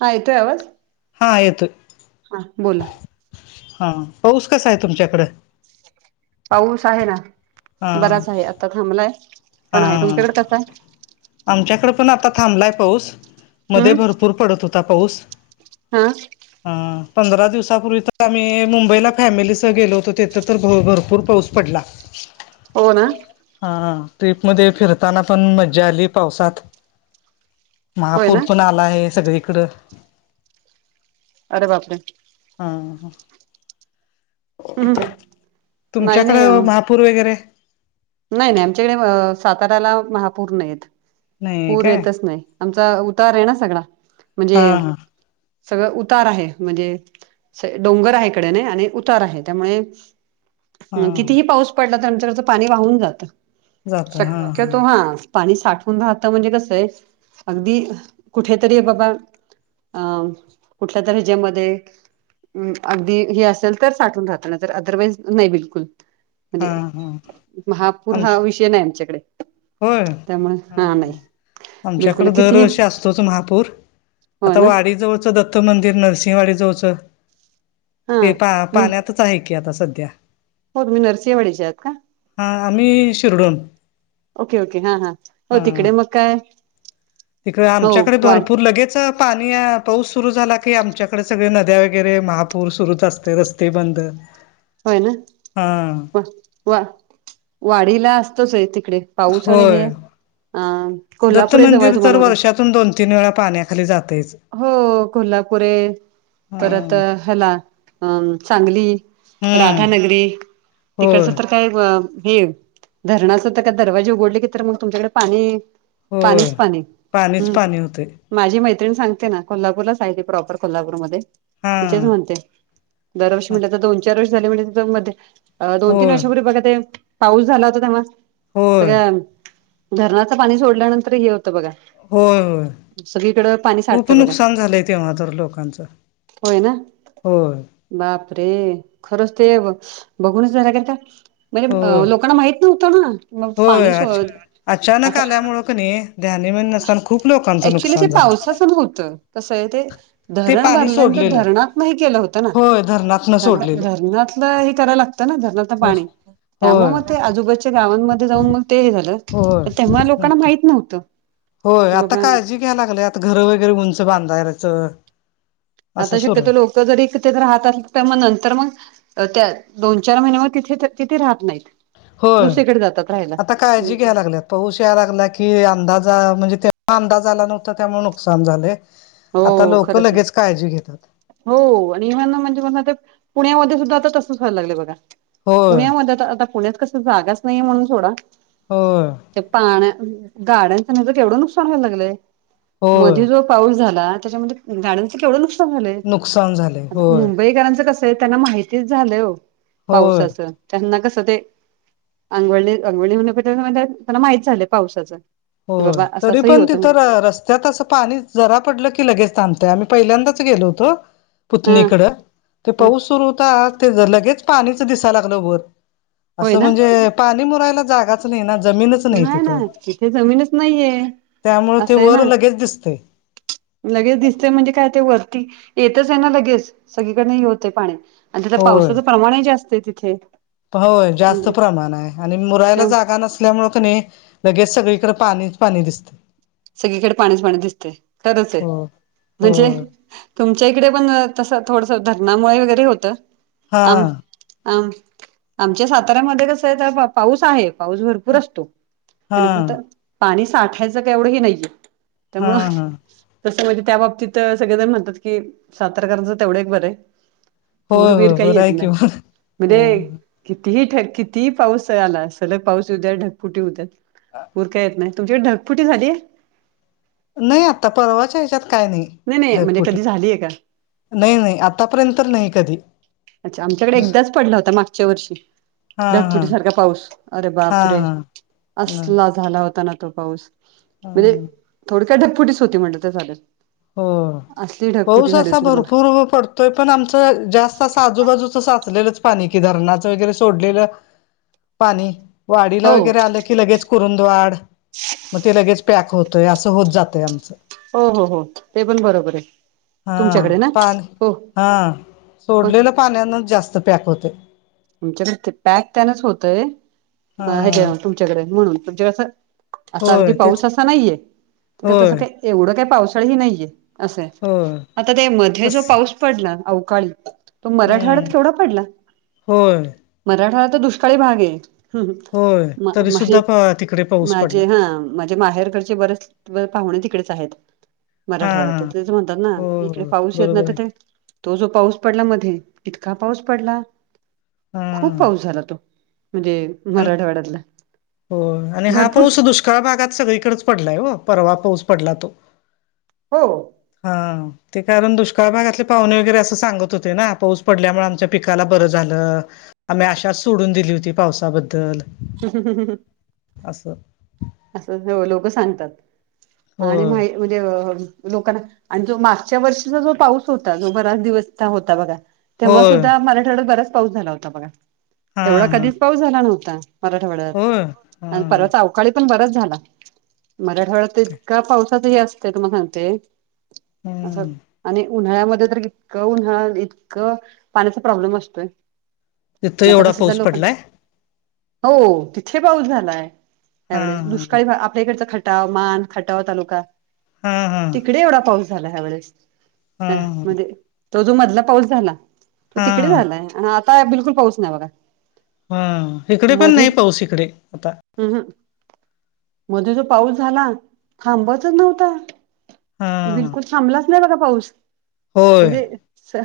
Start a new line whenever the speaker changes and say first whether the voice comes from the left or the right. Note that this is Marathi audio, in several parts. right: हा येतोय आवाज,
left: हा येतोय
right: हा बोला
left: हा पाऊस कसा आहे तुमच्याकडं
right: पाऊस आहे ना
left: हा
right: बराच आहे आता थांबलाय पण आहे
left: हा
right: तुमच्याकडे कसा आहे?
left: आमच्याकडे पण आता थांबलाय पाऊस मध्ये
right: हम्म
left: भरपूर पडत होता पाऊस
right: हा
left: ह पंधरा दिवसापूर्वी तर आम्ही मुंबईला फॅमिलीसह गेलो होतो तेिथं तर भरपूर पाऊस पडला.
right: हो ना.
left: हा ट्रीप मध्ये फिरताना पण मज्जा आली पावसात.
right: होय
left: महापूर
right: ना
left: पण आला आहे सगळीकड.
right: अरे बापरे,
left: आ हा
right: हम्म नाही
left: तुमच्याकड
right: नाही
left: महा पूर वगैरे
right: नाही नाही आमच्याकडे साताऱ्याला महापूर नाहीेत
left: नाही
right: पूर
left: काय
right: येतच नाही आमचा उतार आहे ना सगळा
left: हा
right: म्हणजे
left: हा
right: सगळं उतार आहे म्हणजे डोंगर आहे इकडे नाही आणि उतार आहे त्यामुळे
left: हा
right: कितीही पाऊस पडला तर आमच्याकडचं पाणी वाहून जात
left: जात हा
right: शक्यतो हा पाणी साठवून राहतं म्हणजे कसय अगदी कुठेतरी बाबा अं कुठल्या तरी ज्येमध्ये अगदी हे असेल तर साठून राहतना तर अदरवाईज नाही बिलकुल
left: हा
right: म्हणजे
left: हा
right: महापूर
left: आम
right: हा विषय नाही आमच्याकडे. त्यामुळे हा नाही बिलकुल
left: आमच्याकडे
right: किती
left: दरवर्षी असतोच महापूर
right: हो
left: आता
right: ना
left: दत्त मंदिर नृसिंहवाडी जवळच
right: हा
left: ते
right: तुम्ही
left: पाण्यात आहे की आता सध्या.
right: हो तुम्ही नरसिंहवाडीच्या आहात का?
left: हां आम्ही शिरोडोन.
right: ओके ओके हा हा हो तिकडे मग काय
left: तिकडे
right: हो
left: आमच्याकडे
right: वाढ
left: भरपूर लगेच पाणी पाऊस सुरू झाला की आमच्याकडे सगळे नद्या वगैरे महापूर सुरूच असते रस्ते बंद
right: होय ना
left: हा
right: वा वाडीला असतच आहे तिकडे पाऊस आणि हे
left: होय
right: अ कोल्हापूरे जवळ आहे तुम्हाला बघा
left: त्यातून दोन तीन वेळा पाण्याखाली जातयच.
right: हो कोल्हापुरे परत
left: हम्म
right: हला अ सांगली
left: हम्म
right: राधानगरी
left: होय
right: तिकडचं तर काय हे धरणाचं तर का दरवाजे उघडले की तर मग तुमच्याकडे पाणी
left: होय
right: पाणीच पाणी
left: पाणीच
right: हम्म
left: पाणी होते
right: माझी मैत्रिण सांगते ना कोल्हापूरलाच आहे प्रॉपर कोल्हापूरमध्ये
left: हा
right: त्याच म्हणते दरवर्षी म्हण तर दोन चार वर्ष झाले म्हणज मध्ये अ दोन तीन
left: होय
right: वर्षापूर्वी बघा ते पाऊस झाला होता तेव्हा
left: होय
right: सगळ्या धरणाचं पाणी सोडल्यानंतर हे होतं बघा सगळीकड पाणी साठत.
left: खुप नुकसान झालय तेव्हा तर लोकांच
right: होय ना
left: होय
right: बापरे! खरच ते बघुनच जरा कस
left: होय
right: म्हणजे लोकांना माहित तु चल ना मग
left: होय
right: पाणी
left: अ
right: शोध
left: अचानक
right: आता
left: आल्यामुळे की नाही ध्यानी मनी नसताना खूप लोकांच नुकसान झाल
right: तसच होत ते कस आहे ते
left: ते
right: धरण
left: पाणी
right: भरल्यानंतर
left: सोडलेलं
right: धरणातनही केल होत ना
left: होय धरणातन सोडलेलं
right: धरणातल हे करायला लागत ना धरणात तर
left: हो
right: पाणी त्यामुळे
left: होय
right: मग ते आजूबाजुच्या गावांमध्ये जाऊन मग ते हे झालं
left: होय
right: तर त्यामुळे
left: मग
right: लोकांना
left: काय
right: माहित नव्हत
left: होय आता काळजी घ्या लागले आता घर वगैरे उंच बांधायच
right: आता शक्यतो लोक जरी एकत्र राहत तर मग नंतर मग त्या दोन चार महिने मग तिथे तिथे राहत नाहीत
left: होय
right: दुसरीकडे जातात
left: आता का काळजी
right: राहायला
left: घ्याय लागल्यात पाऊस या लागला की अंदाज म्हणजे ते अंदाज आला नव्हता त्यामुळे नुकसान झाले आता
right: हो
left: लोक
right: खरंच आहे
left: लगेच काळजी घेतील
right: हो आणि एव्हन म्हणजे म्हण ते पुण्यामध्ये सुद्धा आता तसच व्हायला लागले बघा
left: होय
right: पुण्यामध्ये आता पुण्यात कस जागाच नाहीे म्हणून सोडा
left: होय
right: ते पाण्या गाड्यांच माझ केवढ नुकसान व्हायला लागलय
left: होय.
right: मध्ये जो पाऊस झाला त्याच्यामध्ये गाड्यांच केवढ नुकसान झालय
left: नुकसान झाले. होय,
right: हम बैलगाड्या च कस ते त्यांना माहितीच झाल हो
left: होय,
right: पावसाच त्यांना कस ते अंघोळ अंघोळली म्ह त्यांना माहित झाल पावसाच
left: हो तरी पण तिथ रस्त त्यात अस पाणी जरा पडल की लगेच थांबतय आम्ही पहिल्यांदाच गेलो होतो
right: हा
left: पुतनीकड ते
right: हा
left: पाऊस सुरू होता ते लगेच पाणीच दिसाय लागल वर अस
right: होय ना
left: म्हणजे पाणी मुरायला जागाच नाही ना जमीनच
right: नाही ना तिथे जमीनच नाहीये
left: त्यामुळे ते
right: असं आहे
left: वर
right: ना
left: लगेच दिसते
right: लगेच दिसते म्हणजे काय ते वरती येतच आहे ना लगेच सगळीकडन हे होते पाणी आणि त्याच्यात
left: होय,
right: पावसाच प्रमाणही जास्त आहे तिथे
left: होय जास्त
right: म्हणजे
left: प्रमाण आहे आणि मुरायला
right: त्या
left: जागा नस ल्यामुळे नाही लगेच सगळीकडे पाणीच पाणी दिसत
right: सगळीकडे पाणीच पाणी दिसते तरच आहे
left: हो,
right: म्हणजे
left: होय.
right: तुमच्या इकडे पण तस थोडस धरणामुळे वगैरे होत
left: हा,
right: आम आ आमच्या साताऱ्यामध्ये कस आहे थोडा फार पाऊस आहे. पाऊस भरपूर असतो काही नाही
left: हा.
right: पुरत पाणी साठायच काय एवढ ही नाहीये
left: हा
right: त्यामुळ
left: हा
right: तस म्हणजे त्या बाबतीत सगळेजण म्हणतात की सातरकराच तेवढ एक बर आहे पूर
left: होय
right: बीर
left: होय
right: काही
left: बरं
right: येत
left: आहे कि
right: नाही
left: मग हा
right: मध्ये कितीही ढग किती पाऊस आला सलग पाऊस येऊद्या ढगपुटी होउद्या पूर का येत नाही तुमच्याकडे ढगफुटी झालीये
left: नाही आता परवाच्या ह्याच्यात काय नाही
right: नाही म्हणजे
left: ढगफुटी
right: कधी झालीय का
left: नाही नाही आतापर्यंत तर नाही कधी
right: अच्छा आमच्याकडे
left: दुस
right: एकदाच पडला होता मागच्या वर्षी
left: हा हा
right: ढगफुटी सारखा पाऊस अरे
left: हा
right: बाप रे
left: हा नाही
right: असला झाला होता ना तो पाऊस
left: हा
right: म्हणजे थोडक्यात ढगफुटी च होती म्हटल तर चालेल
left: हो
right: असली ढगफुटी
left: पाऊस
right: झाली
left: असा
right: होती
left: भरपूर
right: तुम्हाला
left: पडतो तो पण आमचं जास्त अस आजूबाजूच साचलेलंच पाणी, धरणाच वगैरे सोडलेल पाणी वाडीला
right: हो
left: वगैरे आ- की लगेच कुरूदवाड मग ते लगेच पॅक होतय असं होत जातय आमच-
right: हो हो हो ते पण बरोबर आहे.
left: हा
right: तुमच्याकडे ना
left: पान
right: हो
left: हा
right: पण
left: सोडलेल्या पाण्यानच जास्त पॅक होते.
right: तुमच्याकडे ते पॅक त्यानच होतय
left: हा
right: हच्या तुमच्याकडे म्हणून तुमच्या कसं- आता अगदी
left: होय तेच
right: पाऊस असा नाहीये, तर
left: होय
right: तसं काही एवढं काही पावसाळही नाहीये. असं आहे.
left: होय
right: आता ते मध्ये
left: तस
right: जो पाऊस पडला अवकाळी- तो मराठवाड्यात केवढा पडला.
left: हो....
right: मराठवाडा तर दुष्काळी भाग आहे
left: होय तरी सुद्धा प तिकडे पाऊस पडला
right: माझे हा- माझ्या माहेरकडचे बरेच पाहुणे तिकडेच आहेत.
left: हा हा
right: मराठवाड्यात तेच म्हणतात ना,
left: हो
right: इकडे पाऊस येत ना
left: बरोबर
right: तर
left: आहे
right: ते- तो जो पाऊस पडला मध्ये ईतका पाऊस पडला.
left: हा
right: खूप पाऊस झाला तो म्हणजे,
left: आणि
right: मराठवाड्यातला
left: हो आणि हा
right: भरपूर
left: पाऊस दुष्काळ- दुष्काळ भागात सगळीकडेच पडलाय ओ परवा पाऊस पडला तो-
right: हो
left: हा ते कारण दुष्काळ भागातले पाहुणे वगैरे असं सांगत होते ना पाऊस पडल्यामुळे आमच्या- पिकाला बरं झालं. आम्ही अशाच सोडून दिली होती पावसाबद्दल-
right: हम्म हे ह ह
left: अससं
right: असं लोक सांगतात आणि मा
left: होय
right: म्हणजे लोकांना- आणि जो मागच्या वर्षीचा जो पाऊस होता जो बराच दिवस होता बघा. तेव्हा
left: होय
right: सुद्धा मराठवाड्यात बराच पाऊस झाला होता बघा,
left: हा
right: एवढा
left: हा
right: कधीच पाऊस झाला नव्हता. मराठवाड्यात
left: होय हा
right: आणि परवा- पण बराच झाला. मराठवाड्यात इतका पावसाचाही असते तुमला सांगते. असं
left: हम्म
right: आणि- उन्हाळ्यामध्ये तर इतकं उन्हाळा इतकं पाण्याचा प्रॉब्लेम असतोय.
left: तिथं
right: आता
left: एवढा
right: कसं
left: पाऊस
right: झालं पण
left: पडलाय -
right: हो तिथे पाऊस झाला नाही.
left: हा
right: त्यावेळेस
left: हा
right: दुष्काळी आपल्याकडचा खटाव मान खटाव तालुका
left: हा हा
right: तिकडे एवढा पाऊस- ह्यावेळेस,
left: हा
right: म्हणजे तो जो मधला पाऊस झाला. तो
left: हा
right: तिकडे
left: हा
right: झालाय आणि आता बिलकुल पाऊस नाही बघा.
left: हा इकडे पण नाही पाऊस इकडे आता.
right: हम् हं मध्ये जो पाऊस झाला थांबचच नव्हता.
left: हा
right: बिल्कुल थांबलाच नाही बघा पाऊस
left: होय
right: म्हणजे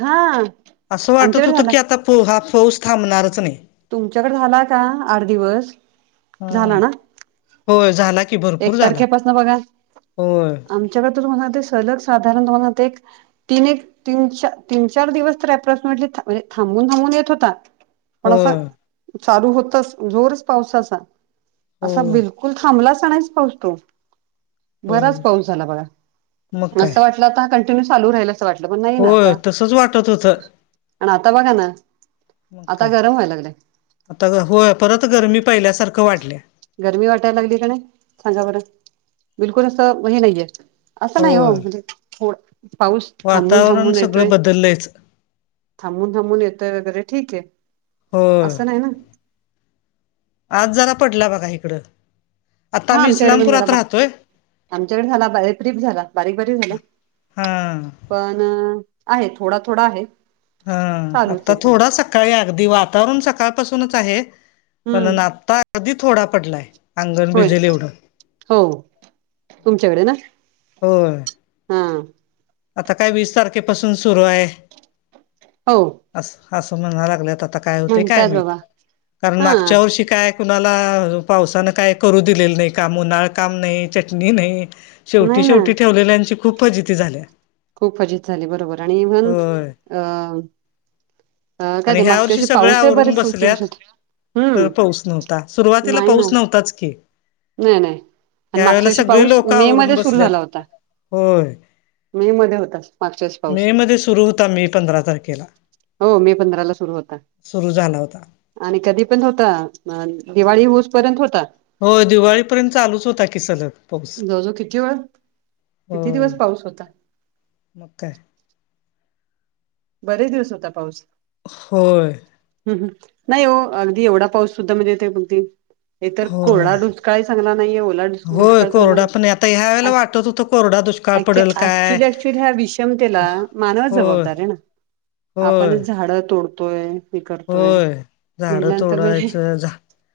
right: हा.
left: असं वाटत
right: आमच्याकडे
left: होतं
right: झाला
left: की आता हा पाऊस थांबणारच नाही.
right: तुमच्याकडे झाला का आठ दिवस
left: हा
right: झाला ना?
left: होय झाला की
right: एक
left: भरपूर झाला
right: तारखेपासून बघा.
left: होय
right: आमच्याकडे तर म्हणालते सलग साधारण तुम्हाला ते- तीन, तीन, तीन चार दिवस तर अप्रॉक्सिमेटली थांबून थांबून येत होता. पण असा
left: होय
right: चालू होतच जोरच पावसाचा असा
left: होय
right: बिलु- ल थांबला सणच पाऊस तो बराच
left: होय
right: पाऊस झाला बघ
left: मग काय
right: अस वाट- आ कंटिन्यू चालू राहिल असं वाटलं, पण नाही ना
left: होय
right: आता
left: तसच वाटत होत
right: आता बघा ना.
left: मग
right: आता
left: काय,
right: गरम व्हायला लागलंय
left: आता होय परत गरमी पहिल्यासारखं वाढली.
right: गरमी वाटायला लागली का नाही, सांगा बरं बिलकुल असं हे नाहीये. असं नाही हो
left: होय
right: म्हणजे थोड पाऊस थांबून
left: वातावरण
right: थांबून
left: सगळं
right: येतोय.
left: बदललंयच
right: थांबून थांबून येतोय वगैरे ठीक आहे
left: होय
right: असं नाही ना
left: आज जरा पडला बघा इकडं आता
right: हा
left: आम्ही
right: आमच्याकडे पण झाला
left: इस्लामपुरात
right: बा
left: राहतोय.
right: आमच्याकडे झाला [inaudible] झाला बारीक बारीक झाला.
left: हा
right: पण आहे थोडा थोडा आहे.
left: हा
right: चालूच
left: आता
right: आहे पण
left: थोडा सकाळी अगदी वातावरण सकाळपासूनच आहे.
right: हम्म
left: पण आता अगदी थोडा पडलाय अंगण
right: होय
left: भिजल एवढं.
right: हो तुमच्याकडे ना.
left: होय.
right: हा
left: आता काय वीस तारखेपासून सुरू आहे.
right: हो
left: अस असं म्हणा लागलेत आता काय होते काय
right: म्हणतात
left: माहित
right: बाबा
left: कारण
right: हा
left: मागच्या वर्षी काय कुणाला पावसानं काय करू दिलेलं नाही काम, उन्हाळ काम नाही, चटणी नाही. शेवटी
right: नाही ना
left: शेवटी ठेवलेल्यांची खूप फजिती झाल्या.
right: खूप फजिती झाली बरोबर आणि इव्हन
left: होय
right: अ अ काय
left: आणि
right: ते
left: ह्या
right: मागच्या वर्षी
left: सगळ्या
right: पाऊस हे
left: आवरून
right: बरेच दिवस
left: बसल्यात
right: खूप दिवस
left: तर पाऊस नव्हता, सुरुवातीला
right: ना
left: पाऊस नव्हताच की
right: नाही नाही आणि
left: ह्या
right: मागच्या
left: वेळेला
right: वर्षी
left: सगळी
right: पाऊस
left: लोक
right: मे
left: आवरून
right: मध्ये सुरू
left: बसल्यात.
right: झाला होता
left: होय,
right: मे मध्ये होता मागच्या वर्षी पाऊस
left: मे मध्ये सुरू होता मे पंधरा तारखेला.
right: हो मे पंधराला सुरू होता.
left: सुरू झाला होता.
right: आणि कधी पण होता दिवाळी होऊस पर्यंत होता.
left: हो दिवाळीपर्यंत चालूच होता की सलग पाऊस.
right: जवळ जवळ किती वेळ किती दिवस पाऊस होता.
left: मगं काय
right: बरेच दिवस होता पाऊस
left: होय
right: हम हम नाही हो अगदी एवढा पाऊस सुद्धा म्हणजे [inaudible] हे तर
left: होय
right: कोरडा दुष्काळ चांगला नाहीये, ओला
left: होय
right: दुष्काळ चांगला
left: कोरडा
right: नाही
left: पण आता ह्या वेळेला वाटत होतं कोरडा दुष्काळ
right: अ
left: पडेल काय
right: क्च्युली क्च्युली ह्या विषमतेला मानवच
left: होय
right: जबाबदार आहे ना
left: होय
right: आपणच झाडं तोडतोय हे करतोय
left: होय झाडं
right: म्हटल्यानंतर म्हणजे
left: तोडायचं झा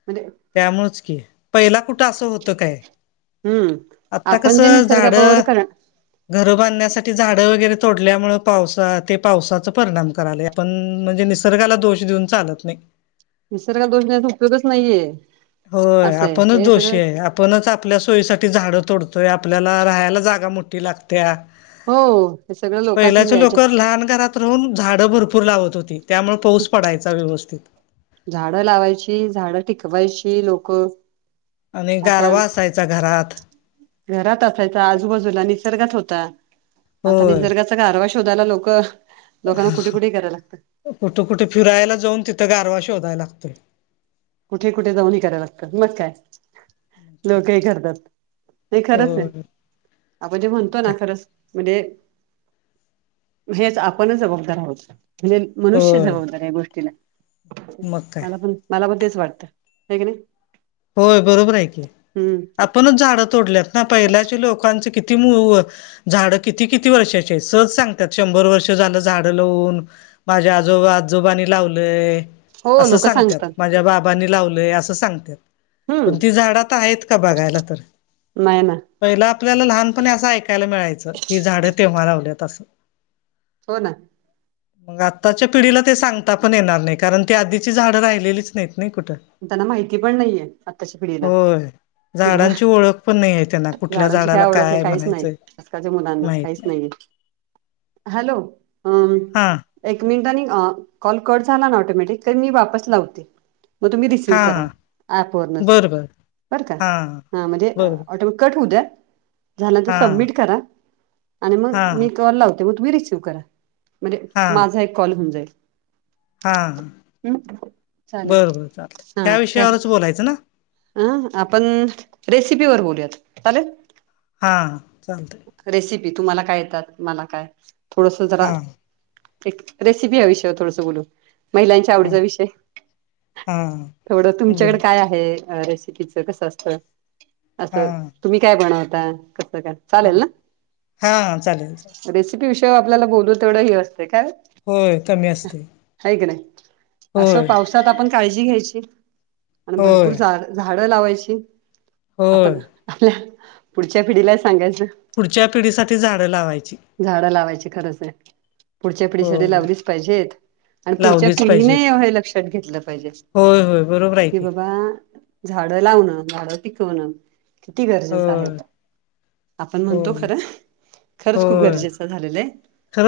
right: म्हजे
left: त्यामुळेच कि, पहिला कुठं असं होतं काय?
right: हम्म
left: आता
right: आपण जे
left: कसं झाड
right: निसर्गाबरोबर कर
left: घर बांधण्यासाठी झाडं वगैरे तोडल्यामुळे पावसा ते पावसाच परिणाम कराले आपण म्हणजे निसर्गाला दोष देऊन चालत नाही.
right: निसर्गला दोष देण्याचा उपयोगच नाहीये.
left: होय
right: असं आहे
left: आपणच
right: हे
left: दोषी
right: सगळं
left: आहे. आपणच आपल्या सोयीसाठी झाडं तोडतोय आपल्याला राहायला जागा मोठी लागते त्या
right: हो हे सगळं लोकांच
left: पहिल्याच
right: यायचे
left: लोक लहान घरात त राहून झाडं भरपूर लावत होती त्यामुळे पाऊस पडायचा व्यवस्थित.
right: झाडं लावायची झाडं टिकवायची लोकं.
left: आणि गारवा असायचा घरात.
right: घरात असायचा आजूबाजूला निसर्गात होता आता
left: होय
right: निसर्गात. आरवा शोायला लोकं लोकांना कुठे कुठे कराय लागतं.
left: कुठे कुठे फिरायला जाऊन तिथं गारवा शोधाला लागतोय.
right: कुठे कुठे जाऊन ह कराय लागतात मग काय लोकही करतात. नाही खरंच आहे
left: होय
right: आपण जे
left: मग
right: म्हणतो ना
left: काय
right: खरंच. म्हणजे हेच आपणच जबाबदार आहोत म्हणजे मनुष्य
left: होय
right: जबाबदार या गोष्टीला
left: मग काय
right: मला पण मला पण तेच वाटत क नाही.
left: होय बरोबर आहेऐक
right: हम्म
left: आपणच झाडं तोडल्यात ना पहिल्याच्या लोकांच किती. किती झाडं किती किती वर्षाचे सहज सांगतात शंभर वर्ष झालं झाडं लावून. माझ्या आजोब आजोबानी लावलं
right: हो
left: असं
right: लोक
left: सांगतात माझ्या बाबा. नी लाव अस सांगत
right: हम्म
left: पण ती झाड आहेत का बघायला तर.
right: नाही ना
left: पहिला आपल्याला लहानपणी असं ऐकायला मिळायचं की झाडं तेव्हा लावल्यात असं.
right: हो ना.
left: मग आत्ताच्या पिढीला ते सांगता पण येणार नाही कारण ती आधीची झाडं राहिलेलीच नाहीत नाही कुठं.
right: त्यांना माहिती पण नाहीये आत्ताच्या पिढीला.
left: होय
right: कि बाबा
left: झाडांची ओळख पण नाही आहे त्यांना कुठल्या
right: झाडांची
left: झाडाला
right: काय ओळख आहे काहीच नाही
left: म्हणायचंय
right: आजकालच्या मुलांना
left: माहित
right: काहीच
left: नाही
right: नाहीये. हॅलो अम
left: हा
right: एक मिनिटा आणि कॉल कट झाला ना ऑटोमॅटिक तर मी वापस लावते. मग तुम्ही रिसीव्ह
left: हां,
right: करा
left: हां.
right: ऍप ववरूनच.
left: बरं, बरं.
right: बरं का
left: हां,
right: हा म्हणजे
left: बरोबर.
right: ऑटोमेट कट होऊ द्या. झाल्यांत
left: हां,
right: सबमिट करा आणि मग मी
left: हां,
right: कॉल लावते मग तुम्ही रिसीव्ह करा. म्हणजे
left: हां,
right: माझा एक कॉल होऊन जाईल ह चालेल.
left: बोलतात.
right: ह अ आपण रेसिपीवरर बोलूयात चालेल.
left: हां चालत.
right: रेसिपी तुम्हाला काय येतात मला काय थोडस जरा.
left: हां,
right: एक रेसिपी हा विषय थोडस बोलू महिलांच्या
left: हां,
right: आवडीचा विषय.
left: हां.
right: थवडं तुमच्याकडे
left: बरं.
right: काय आहे रेसिपीच कसं असत असं.
left: हां,
right: तुम्ही काय बनवता कसं का.
left: ह हा चालेलचाल.
right: रेसिपी विषय आपल्याला बोलू तेवढं हे असते काय.
left: होय कमी असते.
right: ह क नाही असं
left: होय,
right: पावसात आपण काळजी घ्यायची आणि
left: होय,
right: भरपूर जा झाडं लावायची
left: होय.
right: आपण आपल्या पुढच्या पिढीला सांगायचं.
left: पुढच्या पिढीसाठी झाडं लावायची.
right: झाडं लावायची खरंच आहे. पुढच्या पिढीसाठी
left: होय,
right: लावलीच पाहिजेत आणि पुढच्या
left: लावलीच पाहिजेत.
right: पिढीनेव हे लक्षात घेतलं पाहिजे.
left: होय होय बरोबर. आहे
right: कि
left: की.
right: बाबा झाडं लावणं झाडं पिकवणं. किती गरजेचं आहे
left: होय,
right: आपण म्हणतो
left: होय,
right: खरं खरंच खूप
left: होय.
right: गरजेचं. [inaudible]
left: खरं